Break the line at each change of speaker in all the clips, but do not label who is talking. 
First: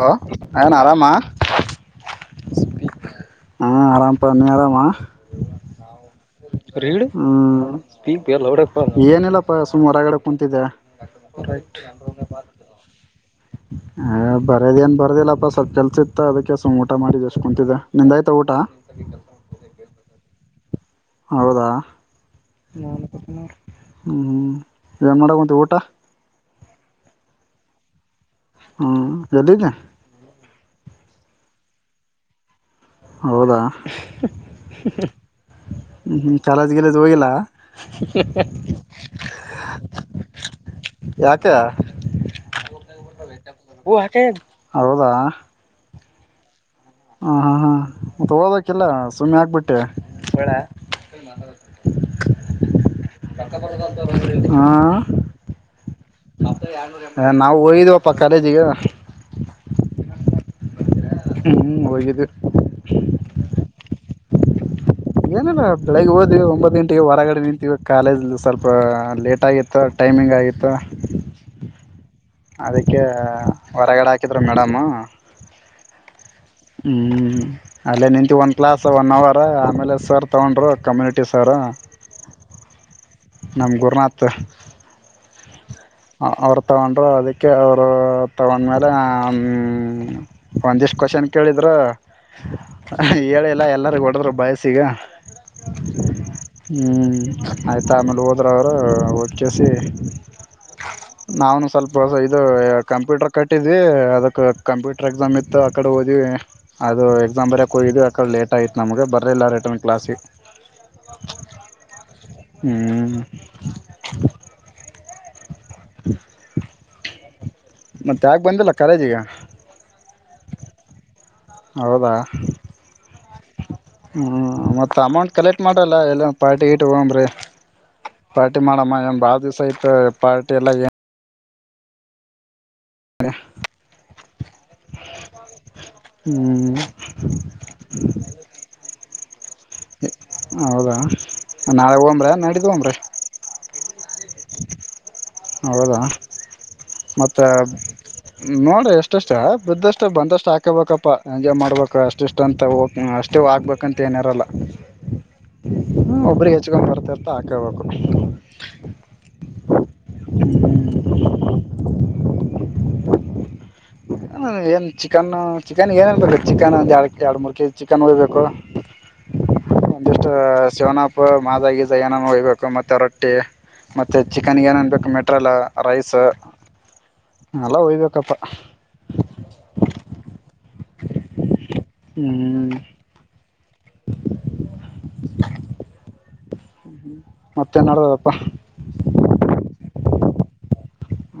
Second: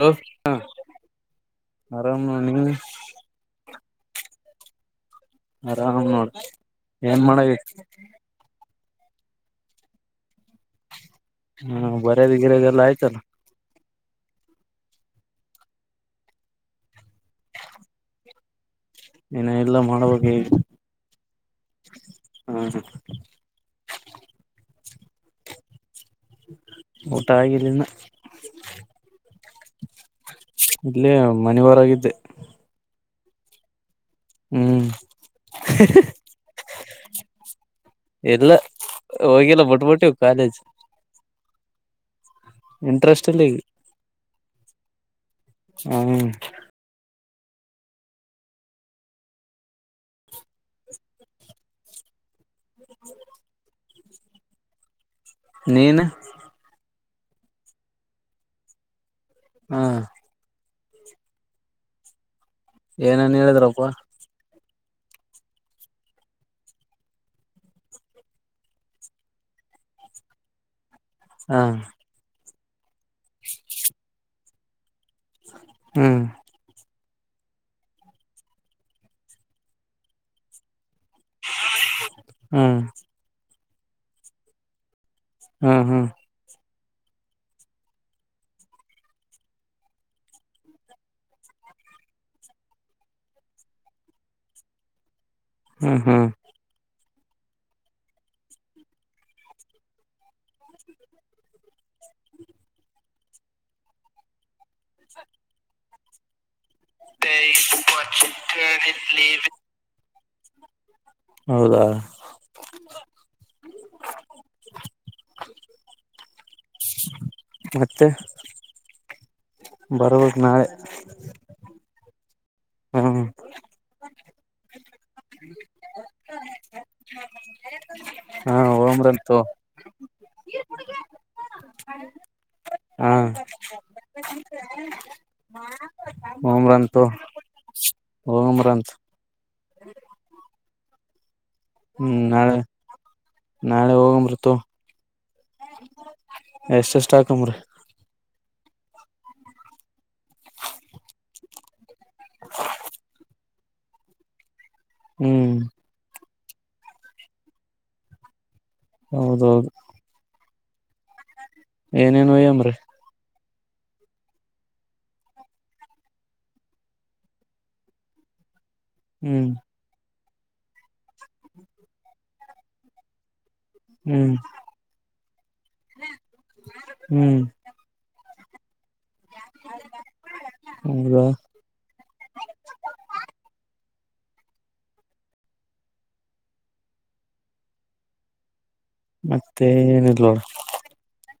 Hello ಹನ್ ಆರಾಮಾ
ಆರಾಮ್ ನೋ ನೀ
ಹಾ ಆರಾಮ್ಪ ನೇರಾಮಾ
ಆರಾಮ್ ನೋಡ ಏನ್ ಮಾಡಬೇಕ
ಹ್ಮ ಏನಿಲ್ಲಪ್ಪ ಸುಮರಗಡೆ ಕುಂತಿದ್ದ
ಹ ಬರಯದ ಗಿರಯದ ಎಲ್ಲ ಆಯ್ತಲ್ಲ
ಹಬ ಅದಏನ್ ಬರ್ದಿಲ್ಲಪ್ಪಾ ಸ್ವಪ ಕೆಲ್ಸಿತ್ತ ಅದಕ್ಕೆ ಸ ಊಟ ಮಾಡಿ ಎಷ್ಟು ಕುಂತತಿದ್ದ ನಿಂದ ಆಯ್ತಾ ಊಟ
ಇನ ಎಲ್ಲಾ ಮಾಡಬೇಕ
ಹೌದಾ ಹ್ಮ ಏನ್ ಮಾಡೋಡ ಉಂಂತ ಊಟ
ಊಟ ಆಗಲಿನ
ಹ್ಮ್ ಯದಿಗ
ಇಲ್ಲೇ ಮನಿವರಾಗಿದ್ದೆ
ಹೌದಾ
ಹ್ಮ್
ಕಾಲಜಿಗೆಲ ದವಲ್ಲ
ಎಲ್ಲ ಹೋಗಿಲ್ಲ ಬಿಟ್ಬಿಟ್ಟಿವ್ ಕಾಲೇಜ್
ಯಾಕ
ಇಂಟ್ರೆಸ್ಟ್ ಇಲ್ಲ ಈಗ
ಹೌದಾ
ಹಾ
ಹಾ ಹಾ ಹಾ ಮತ್ತೆ ಓದಕಿಲ್ಲ ಸುಮ್ಮನೆ ಆಕ್ಬಿಟ್ಟೆ ಹ
ನೀನು
ಹ ನಾವು ಹೋಗಿದೀವಪ್ಪ ಕಾಲೇಜಿಗೆ
ಹಾ
ಹ್ಮ್ ಹೋಗದು
ಏನನ್ ಹೇಳಿದ್ರಪ್ಪ
ಏನಲ್ಲ ಬೆಳಿಗ್ಗೆ ಹೋದ್ವಿ ಒಂಬತ್ತು ಗಂಟೆಗೆ ಹೊರಗಡೆ ನಿಂತೀವಿ ಕಾಲೇಜ್ ಸ್ವಲ್ಪ ಲೇಟ್ ಆಗಿತ್ತ ಟೈಮಿಂಗ್ ಆಗಿತ್ತು
ಹಾ
ಅದಕ್ಕೆ ಹೊರಗಡೆ ಹಾಕಿದ್ರ ಮೇಡಮ್
ಹ್ಮ್
ಹ್ಮ್ ಅಲ್ಲೇ ನಿಂತು ಒಂದು ಕ್ಲಸ್ ಒನ್ ಅವರ್ ಆಮೇಲೆ ಸರ್ ತಗೊಂಡ್ರು ಕಮ್ಯುನಿಟಿ ಟ ಸಾರಾ
ಹ್ಮ್
ನಮ್ಮ ಗುರುನಾಥ
ಹಾ ಹಾ
ತಗೊಂಡರು ಅದಕ್ಕೆ ಅವರು ತಗೊಂಡ್ಮೇಲೆ ಒಂದಿಷ್ಟ ಕ್ವಶನ್ ಕೇಳಿದ್ರರು ಹ ಹೇಳಿಲ್ಲ ಎಲ್ಲಾರ ಹೊಡದ್ರ ಬಯಸಿಗ
ಹ್ಮ್ ಹ್ಮ್
ಹ್ ಆಯತಾ ಆಮೇಲೆ ಓದ್ರ ಅವರು ಒದೇಸ ನಾವನು ಸ್ವಲ್ಪ ಹೊಸ ಇದು ಕಂಪ್ಯೂಟರ್ ಕಟ್ಟಿದ್ವಿ ಅದಕ್ಕ ಕಂಪ್ಯೂಟರ್ ಎಕ್ಸಾಮ ಇತ್ತು ಅಕ್ಕಡೆ ಓದಿ ಅದು ಎಕ್ಸಾಮ್ ಬರಯ ಹೋಗು ಅಕಡೆ ಲೇಟ್ ಆಯ್ತ್ ನಮಗೆ ಬರಲಲ್ಲ ರಿಟರ್ನ್ ಕ್ಲಾಸಿಗೆ
ಹೌದಾ
ಹ್ಮ್ ಮತ್ತೆ ಯಾಕ್ ಬಂದಿಲ್ಲ ಕಾಲೇಜಿಗೆ
ಹ
ಹೌದಾ
ಹ್ಮ
ಹ್ಮ್ ಮತ್ತ ಅಮೌಂಟ್ ಕಲೆಕ್ಟ್ ಮಾಡಲ್ಲ ಎಲ್ಲ ಪಾರ್ಟಿ ಇಟ್ಟ ಹಂಬ್ರಿ
ಹಾ
ಪಾರ್ಟಿ ಮಾಡಮ್ಮ ಏ ಭಳ
ಹೋಮ್ರಂತು
ದಿವ್ಸ ಆಯತ ಪಾರ್ಟಿ ಎಲ್ಲ ಏನ್
ಹ್ಮ
ಹ್ಮ್
ಓಮ್ರಂತು ಓಮ್ರಂತು
ಹೌದಾ ನಾಳೆ
ಹ್ಮ್
ಹೋಮ್ರ
ನಾಳೆ
ನಡಿದ ಹನ್ ರಿ
ನಾಳೆ ಹೋಗಂಬರ್ತ ಎಸ್ ಎಸ್
ಮತ್ತು ನೋಡ್ರಿ ಎಷ್ಟಷ್ಟ ಬಿದ್ದಷ್ಟು ಬಂದಷ್ಟು ಹಾಕೇಬೇಕಪ್ಪಾ ಎಂಜಾಯ್ ಮಾಡ್ಬೇಕು ಅಷ್ಟು ಇಷ್ಟ ಅಂತ ಅಷ್ಟೆ ಆಗ್ಬೇಕಂತ ಏನಿರಲ್ಲ
ಹ್ಮ್
ಒಬ್ರಿಗೆ ಹೆಚ್ಕೊಂಡ್ ಬರ್ತಿರ್ತ [unintelligible] ಹಾಕೇಳ್ಬೇಕು
ಹೌದ
[inaudible] [unintelligible]
ಏನೇನು ವಯ್ಯಮ್ರಿ
ಏನ್ ಚಿಕನ್ ಚಿಕನ್ ಏನನ್ಬೇಕು ಚಿಕನ್ ಎರಡ್ ಎರಡು ಮೂರ್ ಕೆಜಿ ಚಿಕನ್ [unintelligible] ದ್ಬೇಕು
ಹ್ಮ್
ಒಂದಿಷ್ಟು ಶವನಪ್ಪ ಮಾದಗಜ ಏನ ಹೊಯಬೇಕು ಮತ್ತೆ ರೊಟ್ಟಿ ಮತ್ತೆ
ಹ್ಮ್
ಚಿಕನ್ ಏನ್ ಅನ್ಬೇಕು ಮೆಟ್ರಲ್ಲ ರೈಸ್
ಹ್ಮ್
ಎಲ್ಲ ಒಯ್ಬೇಕಪ್ಪ [inaudible] [unintelligible]
ಹೌದ
ಹ್ಮ್ [unintelligible] ಮತ್ತೆ ನಡುವದಪ್ಪಾ
ಮತ್ತೆ ಏನಿಲೋ [unintelligible]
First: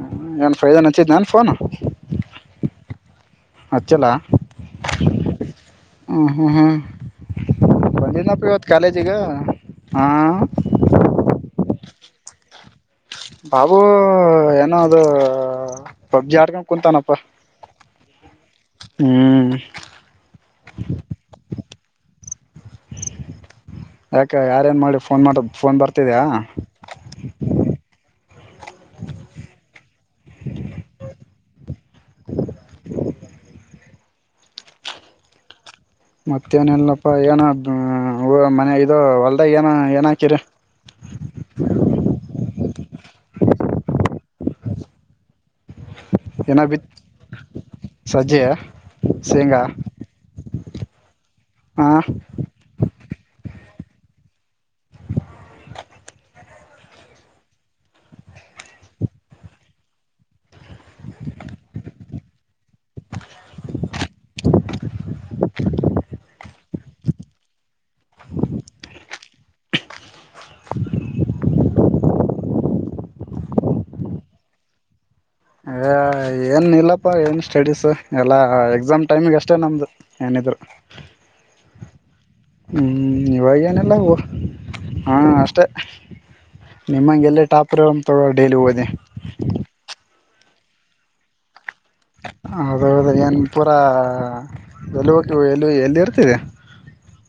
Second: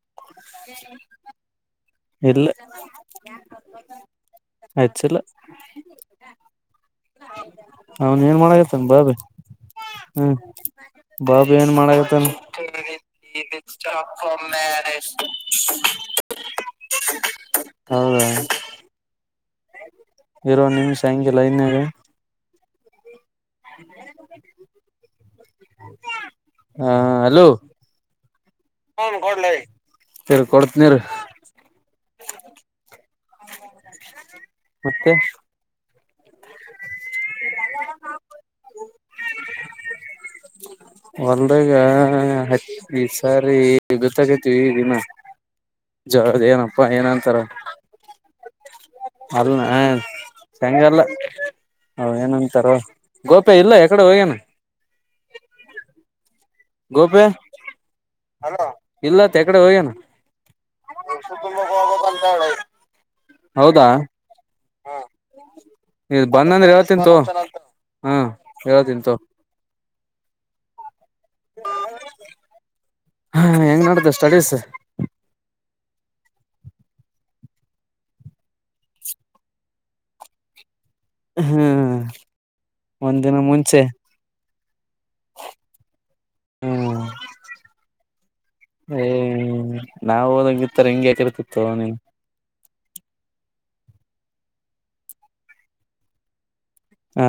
ಹ್ಮ ಏನ್ ಫ್ರೈದನ್ ಅಚಿದ್ದ್ ನನ್ ಫೋನ್
ಇಲ್ಲ
ಹಚಲ್ಲ
ಹಚ್ಚಿಲ್ಲ
ಹ ಹಾ ಹಾ
ಅವನ್ ಏನ್ ಮಾಡಗತ್ತನ್ ಬಾಬಿ
ಹಾ
ಹ್ಮ ಬಾಬಿ ಏನ್ ಮಾಡತ್ತ ಹ
ಬಾಬೂ ಏನೋ ಅದು ಪಬ್ಜಿ ಹಡ್ಕೊಂಡ ಕುೂಂತಾನಪ್ಪ
ಹೌದ
ಹ್ಮ್
ಇರು ಅಂಗೆ ಒಂದ್ ನಿಮಿಷ ಅಂಗೆ ಲೈನ್ನಾಗ
ಯಾಕ ಯಾರೇಏನ್ ಮಾಡಿ ಫೋನ್ ಮಾಡ ಫೋನ್ ಬರ್ತಿದ್ಯಾ
ಹ ಹಲೋ [unintelligible] ಇರು ಕೊಡ್ತೀನಿ ಇರು ಮತ್ತೆ
ಮತ್ತೇನಲ್ಲಪ್ಪಾ ಏನ ಮನೆ ಇ ಹೊಲ್ದಾಗ ಏನ ಏನ ಹಾಕಿರಿ
ಹೊಲ್ದಗ ಹ ಈ ಸಾರಿ ಗತ್ತಕೈತಿವಿ ದಿನ [unintelligible] ಜರದ
ಏನ
ಏನಪ್ಪಾ
ಬಿತ್
ಏನಂತಾರ
ಸಜ್ಜೆ
ಅಲ್ಲ
ಶೇಂಗಾ
ಹ ಚಂಗಲ್ಲ [unintelligible]
ಹಾ
ಹ ಏನಂತಾರ ಗೋಪ್ಯ ಇಲ್ಲ ಯಕಡೆ ಹೋಗ್ಯನ ಗೋಪೆ ಇಲ್ಲತ್ತಕಡೆ ಹೋಗ್ಯನ ವಷ ತುಂಬ ಹೋಗದ ಅಂತ ಹೇಳಿ [unintelligible] ಹೌದಾ
[inaudible] [unintelligible]
ಇ ಬಂದಂದ್ರೆ ಹೇಳನ್ ತಿಂತು ಹಾ ಹೇಳನ್ ತಿಂತು
[inaudible] [unintelligible]
ಹಾ ಹೆಂಗ್ ನಡ್ದ ಸ್ಟಡೀಸ್
ಅ ಏನ್ ಇಲ್ಲಪ್ಪಾ ಏನ್ ಸ್ಟಡೀಸ್ ಎಲ್ಲಾ ಎಕ್ಸಾಮ್ ಟೈಮಗೆ ಅಷ್ಟೇ ನಮ್ದು ಏನಿದ್ರು
ಹ್ಮ
ಹ್ಮ್ ನೀವಗೆನಲ್ಲೋಗುವ ಹಾಂ ಅಷ್ಟೆ
ಹ್ಮ್
ನಿಮ್ಮಂಗೆ ಎಲ್ಲ ಟಾಪರ್ ಅಲ್ಲ [unintelligible] ತಗೋ ಡೈಲಿ ಓದಿ
ಹ್ಮ್ ನಾವ್ ಹೋದತ್ತರ್ ಹೆಂಗಗೆ ಯಾಕಿರ್ತಿತ್ತು ನೀ
ಹೌದೌದು ಏನ್ ಪೂರಾ ಎಲಕ ಎಲ್ಲಿ ಎಲ್ಲಿ ಇರ್ತಿದೆ
ಹಾ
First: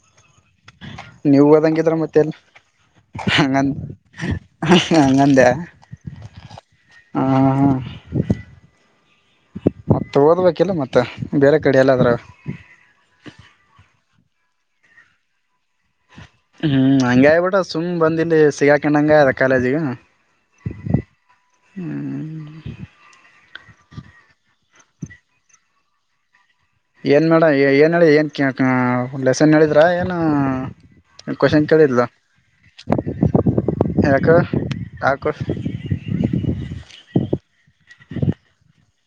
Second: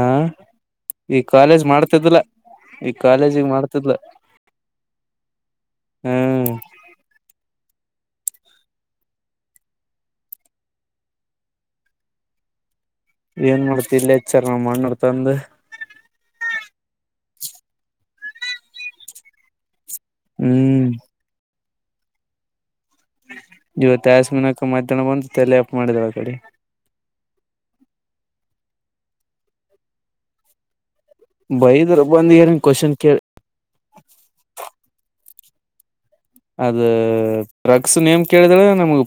ನೀವು ಓದಂಗಿದ್ರ ಮತ್ತೆ ಎಲ್ಲ
ಈ
[unintelligible]
ಕಾಲೇಜಿಗೆ
ಹಂಗ
ಮಾಡ್ತಿದ್ಲ
[unintelligible] ಹಂಗಂತ
ಹ್ಮ್
ಹಾ ಹಾ ಮತ್ತ ಓದ್ಬೇಕಿಲ್ಲ ಮತ್ತೆ ಬೇರೆ ಕಡೆ ಎಲ್ಲಾದ್ರೂ
ವಿಚಾರ ಮಾಡ್ ನೋಡ್ ತಂದ
ಹ್ಮ್ ಹಂಗ ಆಬಿಟ ಸುಮ್ ಬಂದಿಲ್ಲಿ ಸಿಗಾಕಂಡ್ ಹಂಗ ಆದ ಕಾಲೇಜಿಗ
ಹ್ಮ್
ಹ್ಮ್
ಇವ ತ ಆಸ್ಮಿನಕ ಮತಣ ಬಂದು ತಲೆ ಅಪ್ಪ ಮಾಡಿದ್ ಆ ಕಡೆ
ಏನ್ ಮೇಡ ಏನ್ ಹೇಳಿ ಏನ್ ಲೆಸನ್ ಹೇಳಿದ್ರ ಏನು ಕಷನ್ ಕೇಳ
ಬೈದ್ರ ಬಂದ್ ಏನ್ ಕ್ವಶನ್ ಕೇಳ
ಯಕ ಯಕ
ಅದ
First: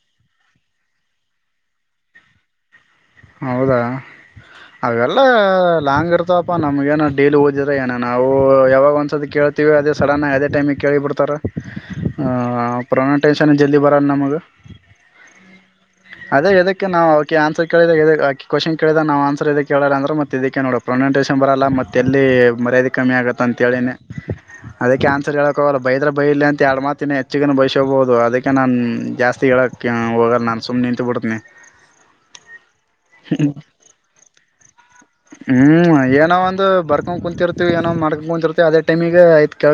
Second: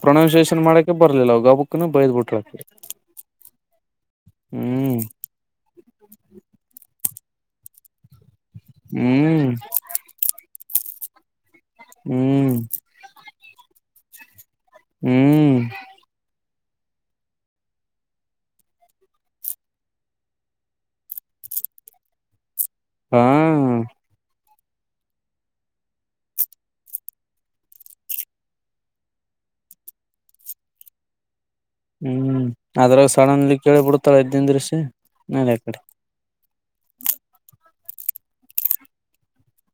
ಪ್ರೊನೌಸಿಯೇನ್ ಮಾಡಕ ಬರ್ಲಿಲ್ಲ ಅವವು ಗಬುಕ್ ಬೈದ್ ಬಿಟ್ರಾಕ
ಹೌದಾ ಅವೆಲ್ಲ ಲಾಂಗ್ ಇರ್ತಪ ನಮ್ಗ ಏನ ಡೇಲಿ ಓದಿದ್ರ ಏನ ನಾವು ಯಾವಾಗ ಒಂದ್ಸತಿ
ಹ್ಮ್
ಕೇಳ್ತೀವಿ ಅದೇ ಸಡನ್ನ ಅ ಟೈಮಿಗೆ ಕೇಳಿ ಬಿಡ್ತಾರೆ ಹ
ಹ್ಮ್
ಪ್ರನೋಟೆಯೇಷಮ್ ನ್ ಜಲ್ದಿ ಬರ ನ ಮಗ
ಹ್ಮ್
ಅದೇ ಇದದಕ್ಕೆ ನಾವು ಅವಕ ಆನ್ಸರ್ ಕೇಳಾಗ ಕ್ವಶನ್ ಕೇಳಿದ ನಾ್ ಆನ್ಸರ್ ಇದ ಹೇಳಾರ ಅಂದ್ರೆ ಮತ್ತೆ ಇದಕ್ಕೆ ನೋಡ ಪ್ರೊಂಟೇಷನ್ ಬರಲ್ಲ ಮತ್ತ ಎಲ್ಲಿ ಮರ್ಯಾದೆ ಕಮ್ಮಿ
ಹಾ
ಆಗತ್ತ ಅಂತೇಳನೆ ಅದಕ್ಕೆ ಆನ್ಸರ್ ಹೇಳಕ್ಗಲ್ಲ ಬೈದ್ರ ಬೈ ಇಲಿ ಅಂತ ಎರಡು ಮಾತಿನ ಹೆಚ್ಚುಗ ಬಯಸಬಹುದು ಅದಕ್ಕೆ ನಾನ್ ಜಾಸ್ತಿ ಕೇಳಕ್ಕೆ ಹೋಗಲ್ಲ ನಾನು ಸುಮ್ಮನೆ ನಿಂತು ಬಿಡ್ತೀನಿ
ಹ್ಮ್ ಅದ್ರಾಗ ಸಡನ್ಲಿ ಕೇಳಿ ಬಿಡ್ತಲ್ಲ ಇದ್ನ್ರಷ
ಹ್ಮ್ ಏನಾವ ಒಂದು ಬರ್ಕೊ ಕುಂತರ್ತ್ತ ಏ ಮಾಡ್ಕೊಂಡಂತಿರುತ್ತೆ ಅದೇ ಟೈಮಗ ಆಯ ಕ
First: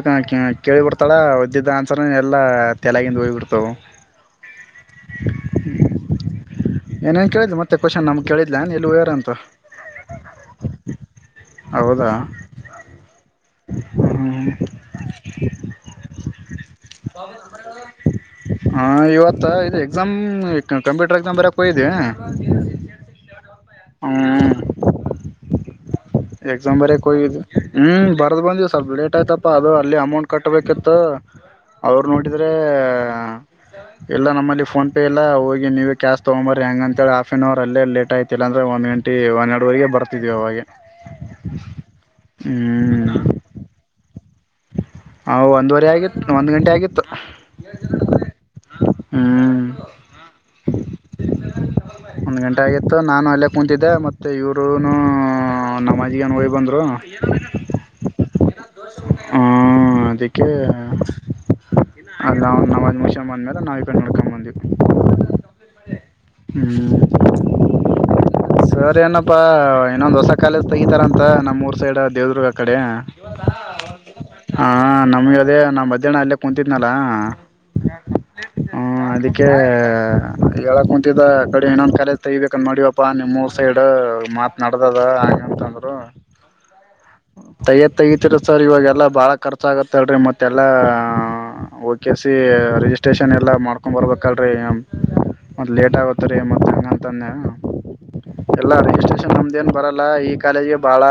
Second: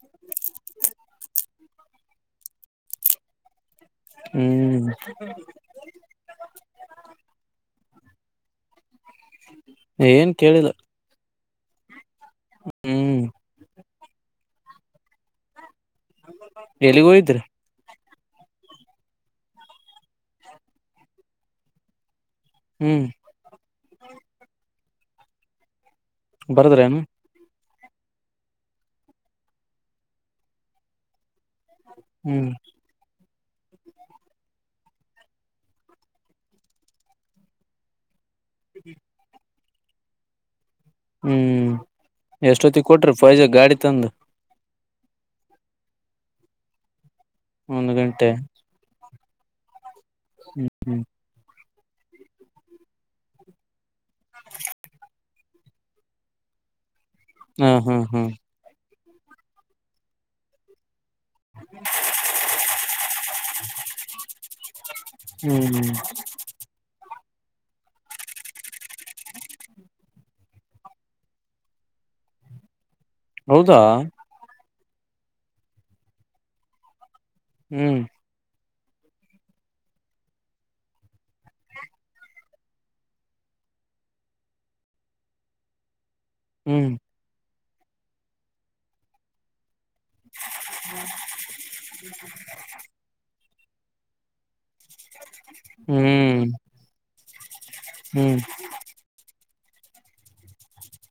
ಕೇಳಿ ಬಿತಳದ್ದಿದ್ದ ಅನ್ಸ ಎಲ್ಲ ಚಲಾಗಿಂದು ಹೋಗಿ ಬಿಡ್ವವು
ಹ್ಮ್
ಕ್ವನ್ ನಮ ಕೇಳಿದ್ದ ಇ
ಏನ್ ಕೇಳಿಲ್ಲ
ಹೌದಾ
ಹ್ಮ್
[inaudible]
ಎಲ್ಲಿಗೋಯಿದ್ರ
ಹಾ ಇವತ್ತ ಇದು ಎಕ್ಸಾಮ್ ಕಂಪ್ಯೂಟರ್ ಎಕ್ಸಾಮ್ ಬರಕ್ ಹಯವಿ
ಹ್ಮ್
ಹ್ಮ [inaudible] ಎಸಾಮ ಬರೆ
ಬರದ್ರೇನು
ಕೊಗಿದೆ ಹ್ಮ್ ಬರದ್ ಬಂದಿವವಿ ಸ್ವಲ್ಪ ಡೇಟ್ ಆಯ್ತಪ್ಪಾ ಅದು ಅಲ್ಲಿ ಅಮೌಂಟ್ ಕಟ್ಬೇಕಿತ್ತು ಅವ್ರು
ಹ್ಮ್
ನೋಡಿದ್ರೆ ಇಲ್ಲ ನಮ್ಮಲ್ಲಿ ಫೋನ್ ಪೇ ಇಲ್ಲ ಹೋಗಿ ನೀವೇ ಕ್ಯಾಶ್ ತಗೊಂಬರಿ ಹೆ್ಯಾಂಗ ಅಂತೇಳಿ ಹಫ್ ಆನ್ ಅವರ್ ಅಲ್ಲೇ ಲೇಟ್ ಆಯ್ತು ಇಲ್ಲಂದೆ ಒಂದು ಗಂಟಿ ಒಂದ ಎರಡವರೆಗೆ ಬರ್ತೀವಿ ಅವಾಗ
ಹ್ಮ್ ಎಷ್ಟೊತ್ತಿಗೆ
ಹ್ಮ್
ಕೊಟ್ರಿ ಪಫೈಜಾ ಗಾಡಿ ತಂದು
ಹ ಒಂದುವರೆ ಆಗಿತ್ತು ಒಂದ್ ಗಂಟೆ ಆಗಿತ್ತು
ಒಂದು ಗಂಟೆ
ಹ್ಮ್
ಹ್ಮ್ ಹ್ಮ್
ಒಂದು ಗಂಟೆ ಆಗಿತ್ತು ನಾನು ಅಲ್ಲೇ ಕೂಂತಿದ್ದೆ ಮತ್ತು ಇವರುೂ ನಮಾಜಗಏನು ಹೋಗಿ ಬಂದರು
ಹಾ ಹಾ್ ಹ್ಮ್
ಹ್ಮ ಅದಕ್ಕೆ ಅ ನವಾಜ್ ಮುಷನ್ ಬಂದ್ಮೇಲೆ ನಾಲ್ಕ ನಾಲ್ಕಾ ಮಂದಿ
ಹ್ಮ್ ಹ್ಮ್
[inaudible] ಸರಿ ಏನಪ್ಪಾ ಇನ್ನೊಂದು ಹೊಸ ಕಾಲೇಜ ತೆಗಿತಾರಾಂತ್ ಅಂತ ನಮ್ಮೂಊರ್ ಸೈಡ್ ದೇವದುರ್ಗ ಕಡೆ
ಹೌದಾ
ಹಾ ನಮ್ಗೆ ಅದೇ ನಾವು ಮಧ್ಯಾಹ್ನ ಅಲ್ಲೇ ಕುಂತಿತಿದ್ನಲ್ಲ
ಹ್ಮ್
ಹ ಅದಕ್ಕೆ ಹೇಳ ಕುಂತಿದ್ದ ಕಡೆ ಇನ್ನೊಂದು ಕರೆಜ್ ತೆಗಬೇಕ ನೋಡವಪ್ಪಾ ನಿಮ್ಮ ಸೈಡ್ ಮಾತ್ ನಡದದ ಹಂತಂದರು
ಹ್ಮ್
ತೈಯ ತೆಗತಿರ ಸರ್ ಇವಾಗೆಲ್ಲ ಬಾಳ ಖರ್ಚಾಗುತ್ತೆ ಲ್ರಿ ಮತ್ತೆಲ್ಲ ಓ ಕೆ ಸಿ ರಿಜಿಸ್ಟ್ರೇಷನ್ ಎಲ್ಲ ಮಾಡ್ಕೊಂಡ್ ಬರ್ಬೇಕಲ್ರರಿ ಮತ್ತ ಲೇಟ್ ಆಗತ್ತರಿ
ಹ್ಮ್
ಮತ್ತ ಹಂಗಂತಂದೆ
ಹ್ಮ್
ಎಲ್ಲಾ ರಿಜಿಸ್ಟ್ರೇಷನ್ ನಮ್ದ ಬರಲ್ಲ ಈ ಕಾಲೇಜ್ಗೆ ಬಾಳ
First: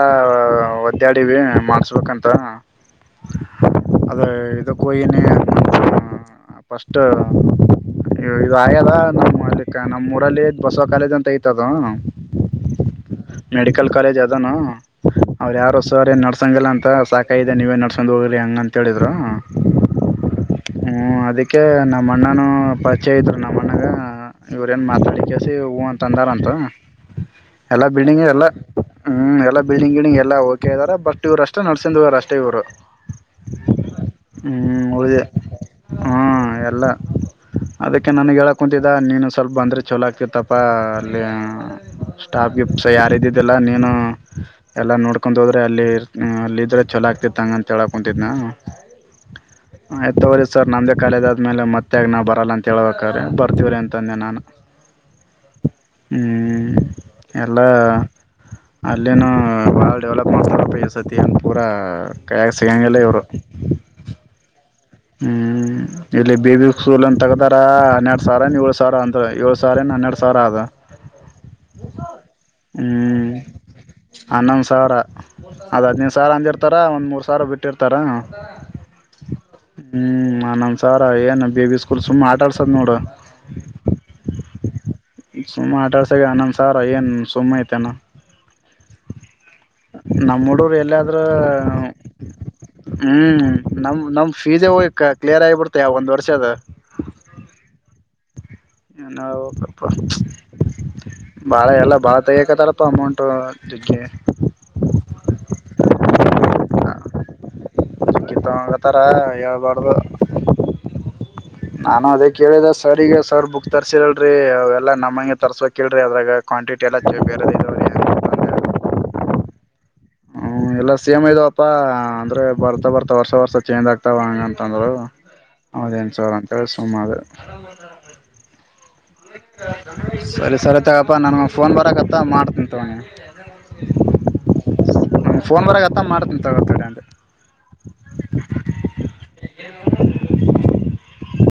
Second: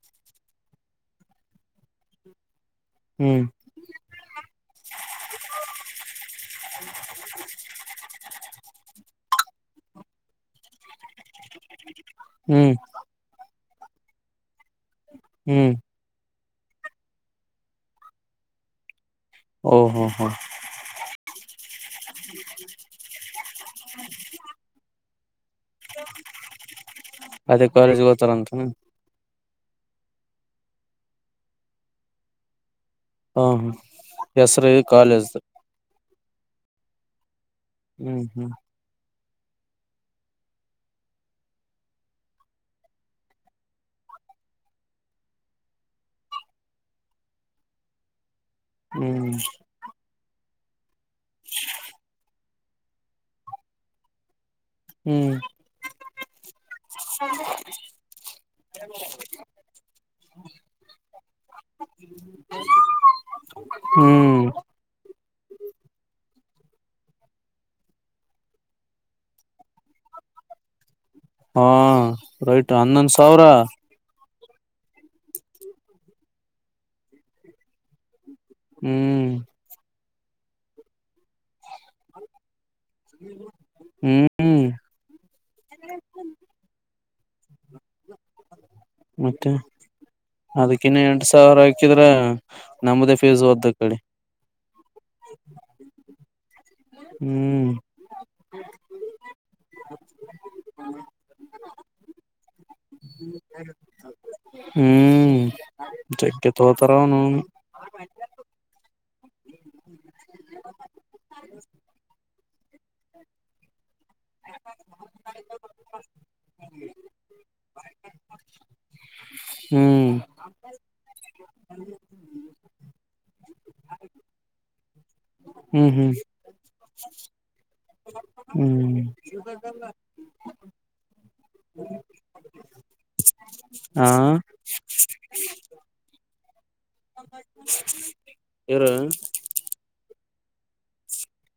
ಒದ್ದ್ಯಾಡವಿ ಮಾಡಸ್ಬೇಕಂತ
ಹ್ಮ್
ಅದು ಇಕ್ಕನ ಫಸ್ಟ್ ಇದು ಆಯಲ್ಲ ನಮ್ಮ ಅ ನಮ್ಮ್ ಮೂಊರಲ್ಲಿಬಸವ ಕಾಲದ ಅಂತ ಐತದ
ಹ್ಮ್
ಮೆಡಿಕಲ್ ಕಾಲೇಜ್ ಅದನು ಅವ್ರು
ಹ್ಮ್
ಯಾರು ಸರ್ ಏನ್ ನಡ್ಸಂಗಿಲ್ಲ ಅಂತ ಸಾ ಕೈದೆ ನೀವ ನಸೊಂಡ ಹೋಗ್ರಿ ಹಂಗ ಅಂತ ಹೇಳಿದ
ಓ ಹೋ ಹಾ
ಅಕೆ ನಮ್ಮ ಅಣ್ಣನೂ ಪರಿಚಯ ಇದರು ನಮ್ಮ ಅಣ್ಣಾಗ ಇವ್ರೇಏನು ಮಾತಾಡಿ ಕೆಸ ಹೂ ಅಂತ ಅಂದಾರಂತ
ಅದೇ
ಎಲ್ಲ
ಕಾಲೇಜ್ಗೆ
ಬಿಲ್ಡಿಂಗ್ ಎಲ್ಲ
ಹೋಗ್ತಾರಂತ
ಹ್ಮ ಎಲ್ಲ ಬಿಲ್ಡಿಂಗ್ ಗಿಡಿಂಗ ಎಲ್ಲ ಹೋಗಿ ಇದ್ದಾರೆ ಬಟ್ ಇವರು ಅೇ ನಡ್ಸ್ ಹವರ ಅಷ್ಟೇ ಇವರು
ಹಾ ಹೆಸರು
ಉಳಿದೆ
ಕಾಲೇಜ್ದ
ಹ್ಮ್ ಎಲ್ಲ ಅದಕ್ಕೆ ನನ್ಗ್ ಹೇಳ
ಹ್ಮ್
ಕುಂತಿದ್ದ ನೀನು ಸ್ವಲ್ಪ ಬಂದ್ರೆ ಚಲೋಕತ್ತಪ್ಪ ಅಲ್ಲಿ ಸ್ಟಾಫ್ಗೆ ಸ ಯಾರ್ದಿದ್ದಲ್ಲ ನೀನು ಎಲ್ಲಾ ನೋಡ್ಕೊಂಡ್ ಹೋದ್ರೆ ಅಲ್ಲಿ ಅಲ್ಲಿ ಇದ್ರೆ ಚಲ ಆಗ್ತಿತ್ತುಂಗ ಅಂತ ಹೇಳಕ ಕುಂತಿದ್ ನ
ಹ್ಮ್
ಸರ್ ನಮ್ಮದೇ ಕಾಲೇದಾದ್ಮೇಲೆ ಮತ್ತೆೆ ನಾವು ಬರಲ್ಲ ಅಂತ ಹೇಬೇಕ್ರೆ ಬರ್ತೀವ್ರೀ ಅಂತಂದೆ ನಾನು
ಹ್ಮ್
ಎಲ್ಲ ಅಲ್ಲೇನು ಭಾಳ ಡೆವಲಪ್ ಮಾಡ್ತಾರ ಪ ಎ ಸತಿ ಏನ್ ಪೂರ ಕಾಗ ಸಿಗಂಗಗೆಲ್ಲ ಇವರು
ಹ್ಮ್
ಹ್ಮ್ ಇಲ್ಲಿ ಬಿಬಿ ಸೂಲ್ ಅಂತ ತಗದಾರ ಹನ್ನೆರಡ್ ಸಾವಿರನ್ ಏಳ್ ಸಾವಿರ ಅಂತ ಏಳ್ ಸಾವಿ ಏನ್ ಹನ್ನೆರಡ್ ಸಾವಿರ ಆದದ
ಹಾ ರೈಟ್ ಹನ್ನೊಂದ
ಹ್ಮ್
ಸಾವಿರ
ಹನ್ನೊಂದು ಸಾವಿರ ಅದು ಹದಿನೈದು ಸಾವಿರ ಅಂದಿರ್ತಾರ ಒಂದು ಮೂರು ಸಾವಿರ ಬಿಟ್ಟಿರ್ತಾರಾ
ಹ್ಮ್
ಹ್ಮ್ ನನ್ಸಾರ ಏ ನ ಬೇಬಿ ಸ್ಕೂಲ್ ಸುಮ್ ಆಟಾಡ್ತ ಸದ ನೋಡುು
ಹ್ಮ್
ಆಟಾಡ್ಸಾಗ ಆನಂದ ಸಾರ್ ಏನ್ ಸುಮ್ ಐತೆನ
ಮತ್ತೆ
ನಮ್ ಹುಡುಗ್ರು
ಅದಕ್ಕಿನ್ನು ಎಂಟ ಸಾವಿರ
ಎಲ್ಲಾದ್ರೂ
ಹಾಕಿದ್ರ ನಮದೇ ಫೀಸ್ ಓದ್ದ ಕಳಿ
ಫೀಸೇ ಹೋಗಿ ಕ್ಲಿಯರ್ ಆಗಿಬಿಡ್ತೆ ಒಂದು ವರ್ಷದದು
ಹ್ಮ್
ನಪ್ಪ ಬಾಳ ಎಲ್ಲ ಭಾಳ ತಗಕತಾರಪ್ಪ ಅಮೌಂಟ್ ಡ್ಗೆ
ಹ್ಮ್ ಜಗ್ಗೆ ತೋತಾರ ನ
ಗತಂಗ ತರ ಎಳ್ ಬಾರ್ದ ನಾನು ಅದೇ ಕೇಳಿದೆ ಸರ್ ಈಗ ಸರ್ ಬುಕ್ ತರ್ಸಿರಲ್ರೀ ಅವೆಲ್ಲ ನಮ್ಮಂಗ ತರ್ಸ್ಬೇಕಕ್ ಕೇಳ್ರಿ ಅದ್ರಾಗ ಕ್ವಾಂಟಿಟಿ ಎಲ್ಲ ಜ ಬರೆದ
ಹ್ಮ್
ಎಲ್ಲಾ ಸೇಮ್ ಇದವಪ್ಪಾ ಅಂದ್ರೆ ಬರ್ತಾ ಬರ್ತಾ ವರ್ಸ ವರ್ಷ ಚೇಂಜ್ ಆಗ್ತಾವ ಹಂಗ ಅಂತಂದ್ರು
ಹ್ಮ್ ಹ್ಮ್
ಹೌದೇನ ಸರ ಕೆ ಸಮ್ಮ ಅದು
ಹ್ಮ್
ಪಪ್ಪಾ ನನ್ಗೆ ಫೋನ್ ಬರಕತ್ತಾ ಮಾಡ್ತೀನಿ ತಗಿ
ಹಾ.
ಫೋನ್ ಬರಗೆ ಹತ್ತ ಮಾಡ್ತೀನಿ ತಗೋತೀರ ಅೆ
ಇವರಾರ್